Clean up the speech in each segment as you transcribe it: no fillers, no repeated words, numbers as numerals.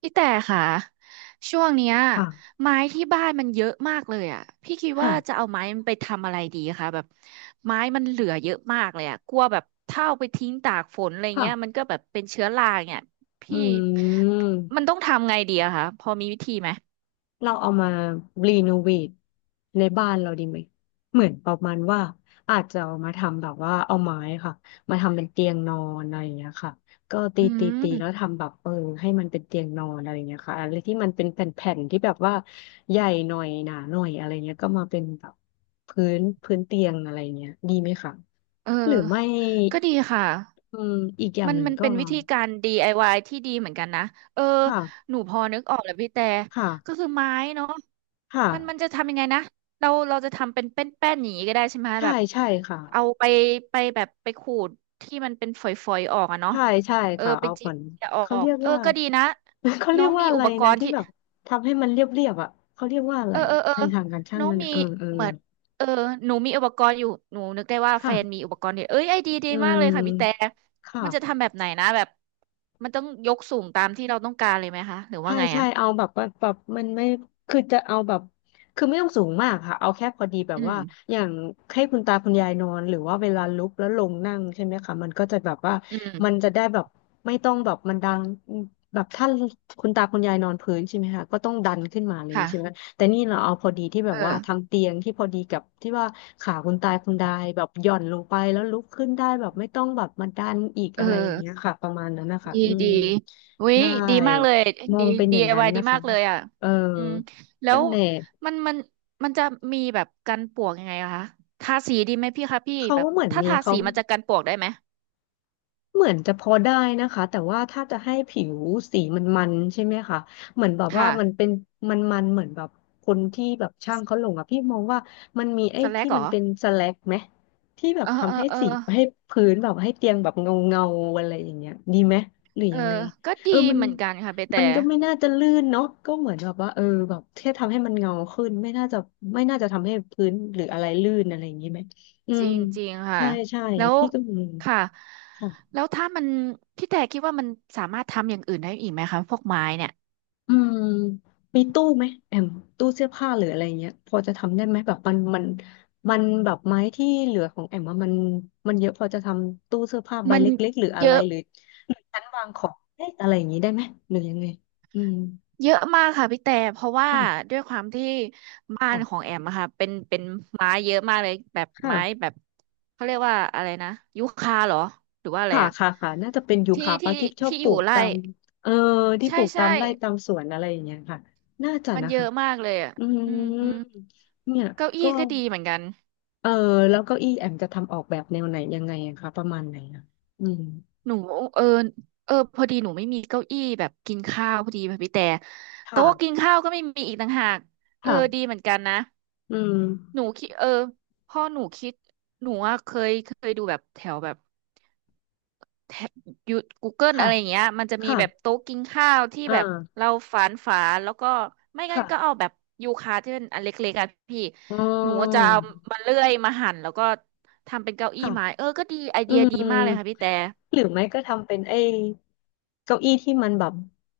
พี่แต่ค่ะช่วงเนี้ยค่ะไม้ที่บ้านมันเยอะมากเลยอ่ะพี่คิดค่ะว่าจะเอาไม้มันไปทำอะไรดีคะแบบไม้มันเหลือเยอะมากเลยอ่ะกลัวแบบถ้าเอาไปทิ้งตากฝนอะไรเงี้ยมันค่ะก็แบบเป็นเชื้อราเนี่ยอืพี่มัมนต้องทำไงดีอะคะพอมีวิธีไหมเราเอามารีโนเวทในบ้านเราดีไหมเหมือนประมาณว่าอาจจะเอามาทำแบบว่าเอาไม้ค่ะมาทำเป็นเตียงนอนอะไรอย่างเงี้ยค่ะก็ตีอืตีตีแล้วมทำแบบให้มันเป็นเตียงนอนอะไรอย่างเงี้ยค่ะอะไรที่มันเป็นแผ่นๆที่แบบว่าใหญ่หน่อยหนาหน่อยอะไรเงี้ยก็มาเป็นแบบพื้นเตียงอะไรเงี้ยดีไหมคะเอหรืออไม่ก็ดีค่ะ อืมอีกอย่างมันหนึ่งมันก็เป็นวิธีการ DIY ที่ดีเหมือนกันนะ เออ ค่ะหนูพอนึกออกแล้วพี่แต่ ก็ค่ะ คือไม้เนาะคมัน่ะจะทำยังไงนะเราจะทำเป็นแป้นอย่างนี้ก็ได้ใช่ไหมใช่แบบ ใช่ค่ะเอาไปไปแบบไปขูดที่มันเป็นฝอยๆออกอะเนาะใช่ใช่เออ ค่ะไปเอาผจีบลจะออเขาก เรียกเออ ว่า ก็ดีนะ เขาเรีน้อยกงว่ามีอะอุไรปกนะรณ์ที่ที่ แบบทำให้มันเรียบเรียบอ่ะเขาเรียกว่าอะไรเออเอออ่ะเออในทางการช่างน้องนั่นมีอ่ะเออเออเหมือนเออหนูมีอุปกรณ์อยู่หนูนึกได้ว่าแฟนมีค่ะอุปกรณ์เนี่ยเอ้ยไอเดียดีอืมากเลยค่ะพี่แต่มมันจะค่ะ ทำแบบไหนนะแบบมันต้องยกสูงตามที่เราต้องการเลยไหมคะหรือว่าใช่ไงใช่อ่ะเอาแบบว่าแบบมันไม่คือจะเอาแบบคือไม่ต้องสูงมากค่ะเอาแค่พอดีแบบอืว่ามอย่างให้คุณตาคุณยายนอนหรือว่าเวลาลุกแล้วลงนั่งใช่ไหมคะมันก็จะแบบว่าอืมันมจะได้แบบไม่ต้องแบบมันดังแบบถ้าคุณตาคุณยายนอนพื้นใช่ไหมคะก็ต้องดันขึ้นมาเลยค่ะใช่ไหมแต่นี่เราเอาพอดีที่แบเอบว่าทาองเตียงที่พอดีกับที่ว่าขาคุณตาคุณยายแบบหย่อนลงไปแล้วลุกขึ้นได้แบบไม่ต้องแบบมาดันอีกเออะไรอย่างเงี้ยอค่ะประมาณนั้นนะคะดีอืมดีวิใช่ ดีมากเลยมอดี งเป็นอย่างนั้น DIY ดีนะมาคะกเลยอ่ะเอออืมแล้นั่วนแหละมันมันมันจะมีแบบกันปลวกยังไงอะคะทาสีดีไหมพี่คะพี่เขาแบบก็เหมือนถ้ามีทาเขา สีมันจะกันปลวกได้ไหมเหมือนจะพอได้นะคะแต่ว่าถ้าจะให้ผิวสีมันใช่ไหมคะเหมือนแบบว่าค่ะมันเป็นมันเหมือนแบบคนที่แบบช่างเขาลงอ่ะพี่มองว่ามันมีไอ้สแลที่กเหรมันอ เป็นสแลกไหมที่แบบเออเอทำให้อเออสีให้พื้นแบบให้เตียงแบบเงาเงาอะไรอย่างเงี้ยดีไหมหรือเออยังไงก็เอดีอมันเหมือนกันค่ะไปแต่มันก็ไม่น่าจะลื่นเนาะก็เหมือนแบบว่าแบบแค่ทำให้มันเงาขึ้นไม่น่าจะทำให้พื้นหรืออะไรลื่นอะไรอย่างงี้ไหมอืจมริงจริงค่ะใช่ใช่แล้วพี่ก็มีค่ะค่ะ แล้วถ้ามันพี่แต่คิดว่ามันสามารถทำอย่างอื่นได้อีกไหมคะพวกไม้เนี่ยอืมมีตู้ไหมแอมตู้เสื้อผ้าหรืออะไรเงี้ยพอจะทำได้ไหมแบบมันแบบไม้ที่เหลือของแอมอะมันมันเยอะพอจะทำตู้เสื้อผ้าใบมันเล็กๆหรืออะเยไรอะหรือหรือชั้นวางของเล็กอะไรอย่างนี้ได้ไหมหรือยังไงอืมเยอะมากค่ะพี่แต่เพราะว่าค่ะด้วยความที่บ้านของค่ะแอมอะค่ะเป็นไม้เยอะมากเลยแบบไม้ค่ะแบบเขาเรียกว่าอะไรนะยูคาเหรอหรือว่าอะไรค่ะอะค่ะค่ะน่าจะเป็นยูที่คาปะที่ที่ชอบที่ปอลูยู่กตาไร่มเออที่ปใช่ลูกตาใช่มไร่ตามสวนอะไรอย่างเงี้ยค่ะน่าจะมันนะเยคะอะมากเลยอะอือืมอืมมเนี่ยเก้าก็ อี้ก็ดีเหมือนกัน เออแล้วเก้าอี้แอมจะทำออกแบบแนวไหนยังไงอะคะประมาณไหนอะอืมหนูเออเออพอดีหนูไม่มีเก้าอี้แบบกินข้าวพอดีค่ะพี่แต่โต๊ะกินค่ะข้าวก็ไม่มีอีกต่างหากเออดีค่ะเหมือนกันนะอืมหนูคิดเออพ่อหนูคิดหนูอะเคยดูแบบแถวแบบแถวยู Google ค่ะอะไรอย่างเงี้ยมันจะมีค่ะแบบโต๊ะกินข้าวที่อ่แบบาเราฝานฝาแล้วก็ไม่งั้นก็เอาค่ะแบบยูคาที่เป็นอันเล็กๆอะพี่อ๋อหนูจะเอามาเลื่อยมาหั่นแล้วก็ทำเป็นเก้าอี้ค่ะไม้เออก็ดีไออืเดียมดีมากเลยค่ะพี่แต่หรือไม่ก็ทำเป็นไอ้เก้าอี้ที่มันแบบ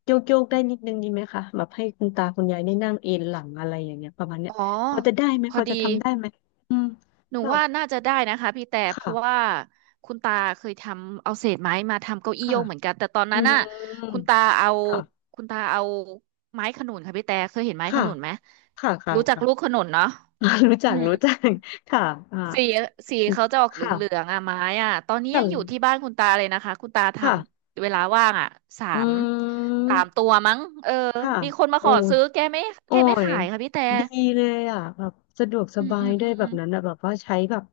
โยกโยกได้นิดนึงดีไหมคะแบบให้คุณตาคุณยายได้นั่งเอนหลังอะไรอย่างเงี้ยประมาณเนี้ยอ๋อพอจะได้ไหมพพออดี จะทำได้ไหมอืมหนูแบบว่าน่าจะได้นะคะพี่แต่เพราะค่ะว่าคุณตาเคยทำเอาเศษไม้มาทำเก้าอี้ค่ะโยกเหมือนกันแต่ตอนอืนั้นมน่ะคุณตาเอาค่ะคุณตาเอาไม้ขนุนค่ะพี่แต่เคยเห็นไม้ขค่ะนุนไหมค่ะค่ะรู้จักค่ะ ลูกขนุนเนาะอ่า รู้อืจักมรู้จัก ค่ะอ่าสีสีเขาจะออกเหค่ะลืองๆอ่ะไม้อ่ะตอนนี้ค่ะยังอยู่ที่บ้านคุณตาเลยนะคะคุณตาทค่ะำเวลาว่างอ่ะสาอืมสามตัมวมั้งเออค่ะมีคนมาโอ้ขอยซื้อแกไม่โอ้แกไม่ยขายค่ะพี่แต่ดีเลยอ่ะแบบสะดวกสอืมบาอืยมด้วยแบอืบมนั้นอะแบบว่าใช้แบบ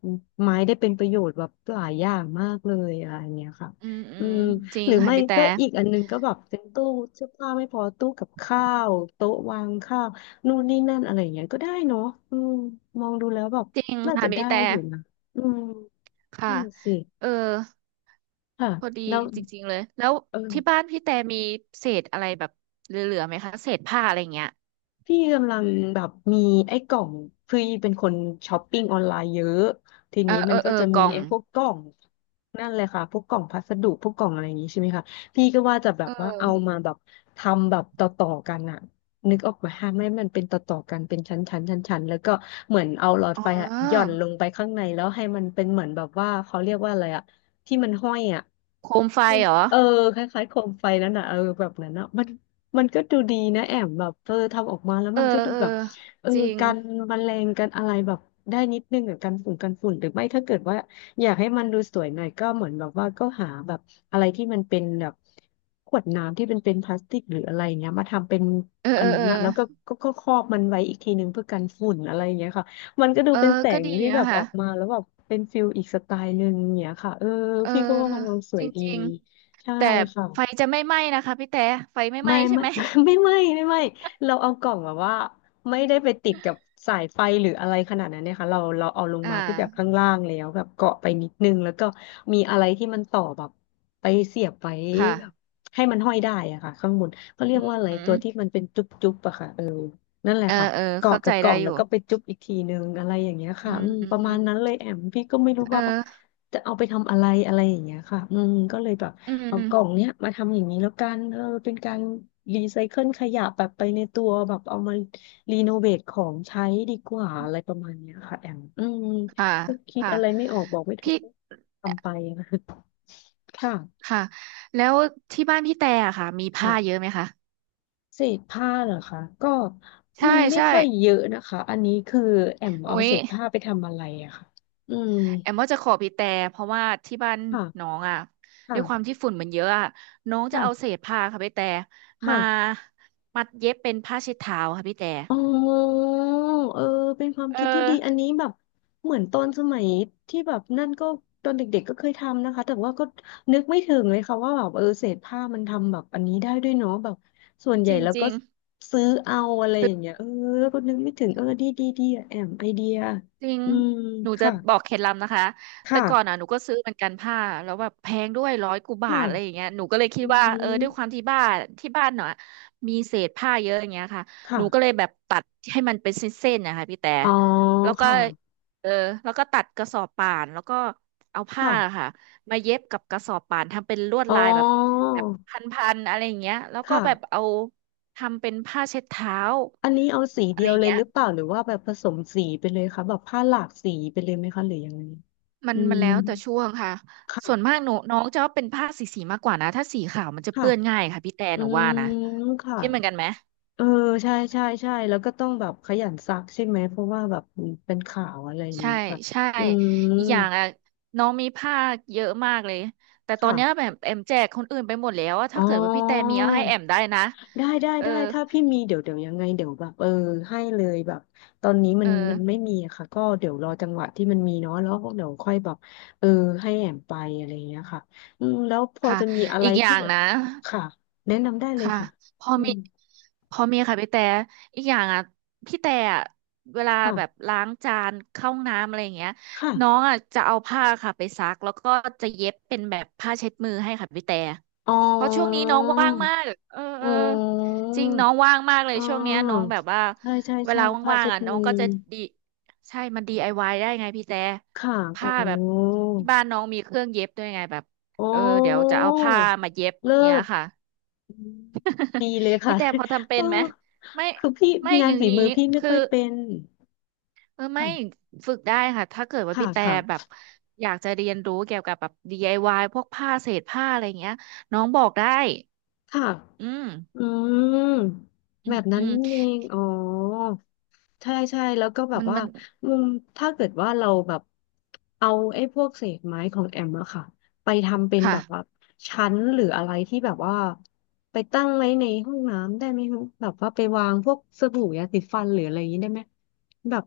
ไม้ได้เป็นประโยชน์แบบหลายอย่างมากเลยอะไรอย่างเงี้ยค่ะอืมอือืมมจริหงรือค่ะไม่พี่แต่ ก็อีกอันนึงก็แบบเป็นตู้เสื้อผ้าไม่พอตู้กับข้าวโต๊ะวางข้าวนู่นนี่นั่นอะไรอย่างเงี้ยก็ได้เนาะอืมมองดูแล้วแบบจริงน่าค่ะจะพี่ได้แต่อยู่นะอืมค่ะ นั่นสิ เออค่ะพอดีแล้วจริงๆเลยแล้วเออที่บ้านพี่แต่มีเศษอะไรแบบเหลือๆไหมคะเศษผ้าอะไรเงี้ยพี่กำลังแบบมีไอ้กล่องพี่เป็นคนช้อปปิ้งออนไลน์เยอะทีเออนี้เอมัอนก็เออจะกมีล่องไอ้พวกกล่องนั่นเลยค่ะพวกกล่องพัสดุพวกกล่องอะไรอย่างนี้ใช่ไหมคะพี่ก็ว่าจะแบเอบว่าเอาอมาแบบทำแบบต่อๆกันอะนึกออกไหมาฮะไม่ให้มันเป็นต่อๆกันเป็นชั้นๆชั้นๆแล้วก็เหมือนเอาหลอดอ๋ไฟอะหย่อนอลงไปข้างในแล้วให้มันเป็นเหมือนแบบว่าเขาเรียกว่าอะไรอะที่มันห้อยอะ โคมไฟเหรอเออคล้ายๆโคมไฟแล้วนะเออแบบนั้นนะมันก็ดูดีนะแอมแบบเออทำออกมาแล้วเออมันก็ดูเออแบบเออจริง กันแมลงกันอะไรแบบได้นิดนึงอะกันฝุ่นหรือไม่ถ้าเกิดว่าอยากให้มันดูสวยหน่อยก็เหมือนแบบว่าก็หาแบบอะไรที่มันเป็นแบบขวดน้ำที่เป็นพลาสติกหรืออะไรเงี้ยมาทำเป็นเอออัเอนอนั้เอนอนะแล้วก็ครอบมันไว้อีกทีนึงเพื่อกันฝุ่นอะไรอย่างเงี้ยค่ะมันก็ดูเออเป็นแสก็งดีที่แบนะบอคะอกมาแล้วแบบเป็นฟิลอีกสไตล์หนึ่งอย่างเงี้ยค่ะเออเออพี่ก็ว่ามันดูสจวยดี ริงใช่ๆ แต่ค่ะไฟจะไม่ไหม้นะคะพี่แต่ไฟไม่ไหม้ไม่ใช่ไม่ ไหม ไม่ไม่ไม่ไม่เราเอากล่องแบบว่าไม่ได้ไปติดกับสายไฟหรืออะไรขนาดนั้นเนี่ยค่ะเราเอาลง อ่ามาที่แบบข้างล่างแล้วแบบเกาะไปนิดนึงแล้วก็มีอะไรที่มันต่อแบบไปเสียบไว้ค่ะแบบให้มันห้อยได้อะค่ะข้างบนเขาเรียกว่าอะไรอืตัวมที่มันเป็นจุ๊บๆอะค่ะ นั่นแหละเออค่ะเออเกาะเข้ากัใจบกล่ได้องอแล้วยู่ก็ไปจุ๊บอีกทีนึงอะไรอย่างเงี้ยอืค่ะอืมมประอืมามณนั้นเลยแอมพี่ก็ไม่รู้เอว่าอจะเอาไปทำอะไรอะไรอย่างเงี้ยค่ะอืมก็เลยแบบอืเอากล่องม เนี้ยมาทำอย่างนี้แล้วกันเออเป็นการรีไซเคิลขยะแบบไปในตัวแบบเอามารีโนเวทของใช้ดีกว่าอะไรประมาณเนี้ยค่ะแอมอืมค่ะก็คิดค่ะอะไรไม่ออกบอกไม่ถูกพี่ก็ทำไปนะ ค่ะค่ะแล้วที่บ้านพี่แต่อะค่ะมีผ้าเยค่ะ อะไหมคะเศษผ้าเหรอคะก็ใช่มีไม่ใช่ค่อยเยอะนะคะอันนี้คือแอมโอ้เอายเศษผ้าไปทำอะไรอะค่ะอืมแอมว่าจะขอพี่แต่เพราะว่าที่บ้านค่ะน้องอ่ะด้วยความค่ะที่ฝุ่นมันเยอะอ่ะน้องจะเอาเศค่ะษผ้าค่ะพี่แต่มาค่ะมัดเย็บเป็นผ้าเช็ดเท้าค่ะพี่แต่อ๋อเออเป็นความเออคิดที่ดีอันนี้แบบเหมือนตอนสมัยที่แบบนั่นก็ตอนเด็กๆก็เคยทำนะคะแต่ว่าก็นึกไม่ถึงเลยค่ะว่าแบบเออเศษผ้ามันทำแบบอันนี้ได้ด้วยเนาะแบบส่วนใหจญ่แล้วก็ริงซื้อเอาอะไรอๆ ย่างเงี้ยเออก็นึกไม่ถึงเออดีอะแอมไอเดียจริง อืมหนูจะค่ะบอกเคล็ดลับนะคะ แต่ก่อนค่ะ อ่ะหนูก็ซื้อเหมือนกันผ้าแล้วแบบแพงด้วยร้อยกว่าบาค่ะทอะไรอย่างเงี้ยหนูก็เลยคิอืดว่าเออมด้วยความที่บ้านเนาะมีเศษผ้าเยอะอย่างเงี้ยค่ะหค่ะนูก็เลยแบบตัดให้มันเป็นเส้นๆนะคะพี่แต่อ๋อแล้วก็ค่ะเออแล้วก็ตัดกระสอบป่านแล้วก็เอาผ้าค่ะค่ะมาเย็บกับกระสอบป่านทำเป็นลวดอ๋อลายแบบแบบพันๆอะไรอย่างเงี้ยแล้วก็แบบค่ะเอาทำเป็นผ้าเช็ดเท้าอันนี้เอาสีอะเดีไรยวอย่างเลยเงี้หย รือเปล่าหรือว่าแบบผสมสีไปเลยคะแบบผ้าหลากสีไปเลยไหมคะหรือยังไงมันอืมันมแล้วแต่ช่วงค่ะส่วนค่ะมากหนูน้องจะว่าเป็นผ้าสีมากกว่านะ ถ้าสีขาวมันจะค่ะเปื้อนง่ายค่ะพี่แต่อืหนูว่านะมค่ะคิดเหมือนกันไหมเออใช่แล้วก็ต้องแบบขยันซักใช่ไหมเพราะว่าแบบเป็นข่าวอะไรอย่างใช่เงี้ยค่ะใช่อืมอีกอย่างอ่ะน้องมีผ้าคเยอะมากเลย แต่ตอนเนี้ยค่ะแบบแอมแจกคนอื่นไปหมดแล้วอะอ๋ถ้าเกิดว่าพี่แต่อ มีเอาให้แอมได้นะได้ได้เออ ได้ถ้าพี่มีเดี๋ยวยังไงเดี๋ยวแบบเออให้เลยแบบตอนนี้มัเอนมัอนไม่มีอะค่ะก็เดี๋ยวรอจังหวะที่มันมีเนาะแล้วเดี๋ยวค่อยแบบเออให้แอมไปอะไรอย่างเงี้ยค่ะอืมแล้วพอค่ะจะมีอะไรอีกอที่ย่างแบบนะ ค่ะแนะนำได้เลยค่ะค่ะพออืมีมค่ะพี่แต่อีกอย่างอ่ะพี่แต่อะเวลาค่ะแบบล้างจานเข้าห้องน้ำอะไรอย่างเงี้ยน้องค่ะอ่ะจะเอาผ้าค่ะไปซักแล้วก็จะเย็บเป็นแบบผ้าเช็ดมือให้ค่ะพี่แต่อ๋อเพราะช่วงนี้น้องว่างมากเออเออือจมริงน้องว่างมากเลอ๋ยอช่วงเนี้ยน้องแบบว่าใช่ใช่เวใช่ลาผ้าว่างเช็ๆดอ่ะน้อมืงก็อจะดีใช่มัน DIY ไอวายได้ไงพี่แต่ค่ะอ๋อผ้าแบบที่บ้านน้องมีเครื่องเย็บด้วยไงแบบอ๋อเออเดี๋ยวจะเอาผ้ามาเย็บอเลิย่างเงี้ยศ ค่ะ อืมดีเลย พี่ค่ะ แต่พอทำ เป็โอ้นไหมไม่คือพี่ไม่งาอนย่างฝีนี้มือพี่ไม่คือค่อยเป็นไม่ค่ะฝึกได้ค่ะถ้าเกิดว่าค่ะพี่แต่แบบค่ะอยากจะเรียนรู้เกี่ยวกับแบบ DIY พวกผ้าเศษผ้าอะไรเงี้ยน้องบอกได้ค่ะ อืมอืมอืแบมบนั้อืนมเองอ๋อใช่ใช่แล้วก็แบบมันว่ามันมุมถ้าเกิดว่าเราแบบเอาไอ้พวกเศษไม้ของแอมอะค่ะไปทำเป็นค่ะ แบบว่าชั้นหรืออะไรที่แบบว่าไปตั้งไว้ในห้องน้ำได้ไหมคะแบบว่าไปวางพวกสบู่ยาสีฟันหรืออะไรอย่างนี้ได้ไหมแบบ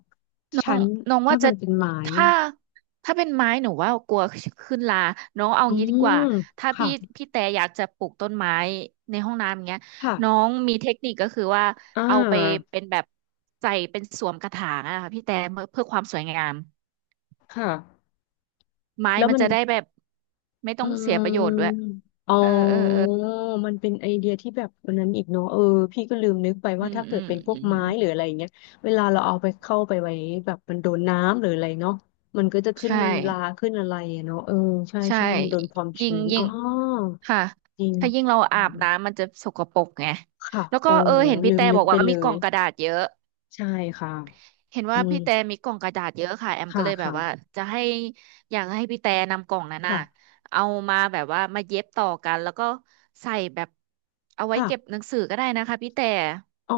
น้องชั้นน้องว่าถ้าจะมันเป็นไม้ถ้าอะถ้าเป็นไม้หนูว่ากลัวขึ้นราน้องเอาอืงี้ดีกมว่าถ้าค่ะพี่แต่อยากจะปลูกต้นไม้ในห้องน้ำอย่างเงี้ยค่ะน้องมีเทคนิคก็คือว่าอ่เอาไปาเป็นแบบใส่เป็นสวมกระถางอะค่ะพี่แต่เพื่อความสวยงามค่ะไม้แล้วมันมัน จะได้แบบไม่ต้อืองเสียประโยชน์ด้วยมอ๋อเออเออเออมันเป็นไอเดียที่แบบวันนั้นอีกเนาะเออพี่ก็ลืมนึกไปอืว่ามถ้าเกิอืดมเป็นพวอืกมอืไม้มหรืออะไรอย่างเงี้ยเวลาเราเอาไปเข้าไปไว้แบบมันโดนน้ำหรืออะไรเนาะมันก็จะขึ้นใช่ราขึ้นอะไรอะเนาะเออใช่ใช่ใช่มันโดนความยิ่งชื้นยิ่อ๋อง ค่ะจริงถ้ายิ่งเราอือาบมน้ำมันจะสกปรกไงค่ะแล้วอ๋ก็อเออเห็นลืพี่มแต่นึบกอกไปว่าเลมีกล่ยองกระดาษเยอะใช่ค่ะเห็นอืว่ามพี่แต่มีกล่องกระดาษเยอะค่ะแอมค่ะก็เลยแบบค่ะว่าจะให้อยากให้พี่แต่นำกล่องนั้นน่ะค่ะเอามาแบบว่ามาเย็บต่อกันแล้วก็ใส่แบบเอาไว้ค่ะเก็บหนังสือก็ได้นะคะพี่แต่อ๋อ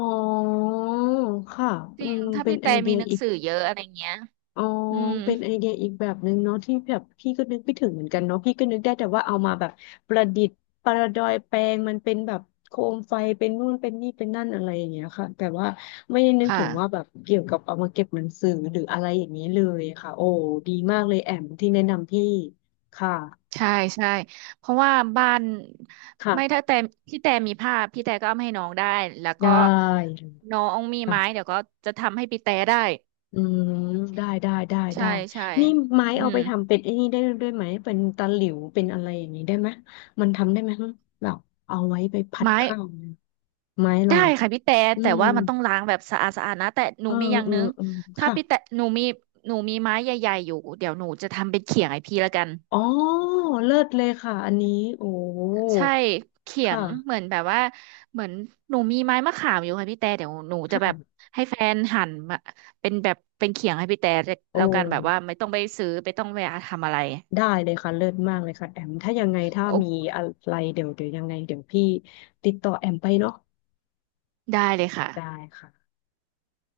ค่ะจอืริงมถ้าเป็นพี่ไอแต่เดีมียหนังอีก สือเยอะอะไรเงี้ยอ๋ออืมเป็นไอเดียอีกแบบหนึ่งเนาะที่แบบพี่ก็นึกไม่ถึงเหมือนกันเนาะพี่ก็นึกได้แต่ว่าเอามาแบบประดิษฐ์ประดอยแปลงมันเป็นแบบโคมไฟเป็นนู่นเป็นนี่เป็นนั่นอะไรอย่างเงี้ยค่ะแต่ว่าไม่ได้นึกถึค่ะ งว่าแบบเกี่ยวกับเอามาเก็บหนังสือหรืออะไรอย่างนี้เลยค่ะโอ้ดีมากเลยแอมที่แนะนำพี่ค่ะใช่ใช่เพราะว่าบ้านไม่ถ้าค่ะแต่พี่แต่มีผ้าพี่แต่ก็เอามาให้น้องได้แล้วก็ได้เลยน้องมีค่ะ ไม้เดี๋ยวก็จะทำให้พี่แต่ได้อืมได้ได้ได้ใช่ได้ใช่นี่ไม้อืเอามไปทำเป็นไอ้นี่ได้ด้วยไหมเป็นตะหลิวเป็นอะไรอย่างนี้ได้ไหมมันทำได้ไหมฮะแบบเอาไว้ไปพัดไม้ข้าวเนี่ยไม้เราได้อะค่ะพี่แต่อืแต่มว่ามันต้องล้างแบบสะอาดสะอาดนะแต่หนูเออมีอย่างเออนึงเออถ้าค่ะพี่แต่หนูมีไม้ใหญ่ๆอยู่เดี๋ยวหนูจะทำเป็นเขียงให้พี่ละกัน อ๋อเลิศเลยค่ะอันนี้โอ้ใช่เขีคยงเหมื่ะอนแบบว่าเหมือนหนูมีไม้มะขามอยู่ค่ะพี่แต่เดี๋ยวหนูจะแบบค่ะให้แฟนหั่นมาเป็นแบบเป็นเขียงให้พี่แต่โอ้แล้วกันแบบว่าไม่ต้องไปซื้อไม่ต้องไปทำอะไรได้เลยค่ะเลิศมากเลยค่ะแอมถ้ายังไงถ้าโอ้มีอะไรเดี๋ยวยังไงเดี๋ยวพี่ติดต่อแอมไปเนาะได้เลยค่ะได้ค่ะ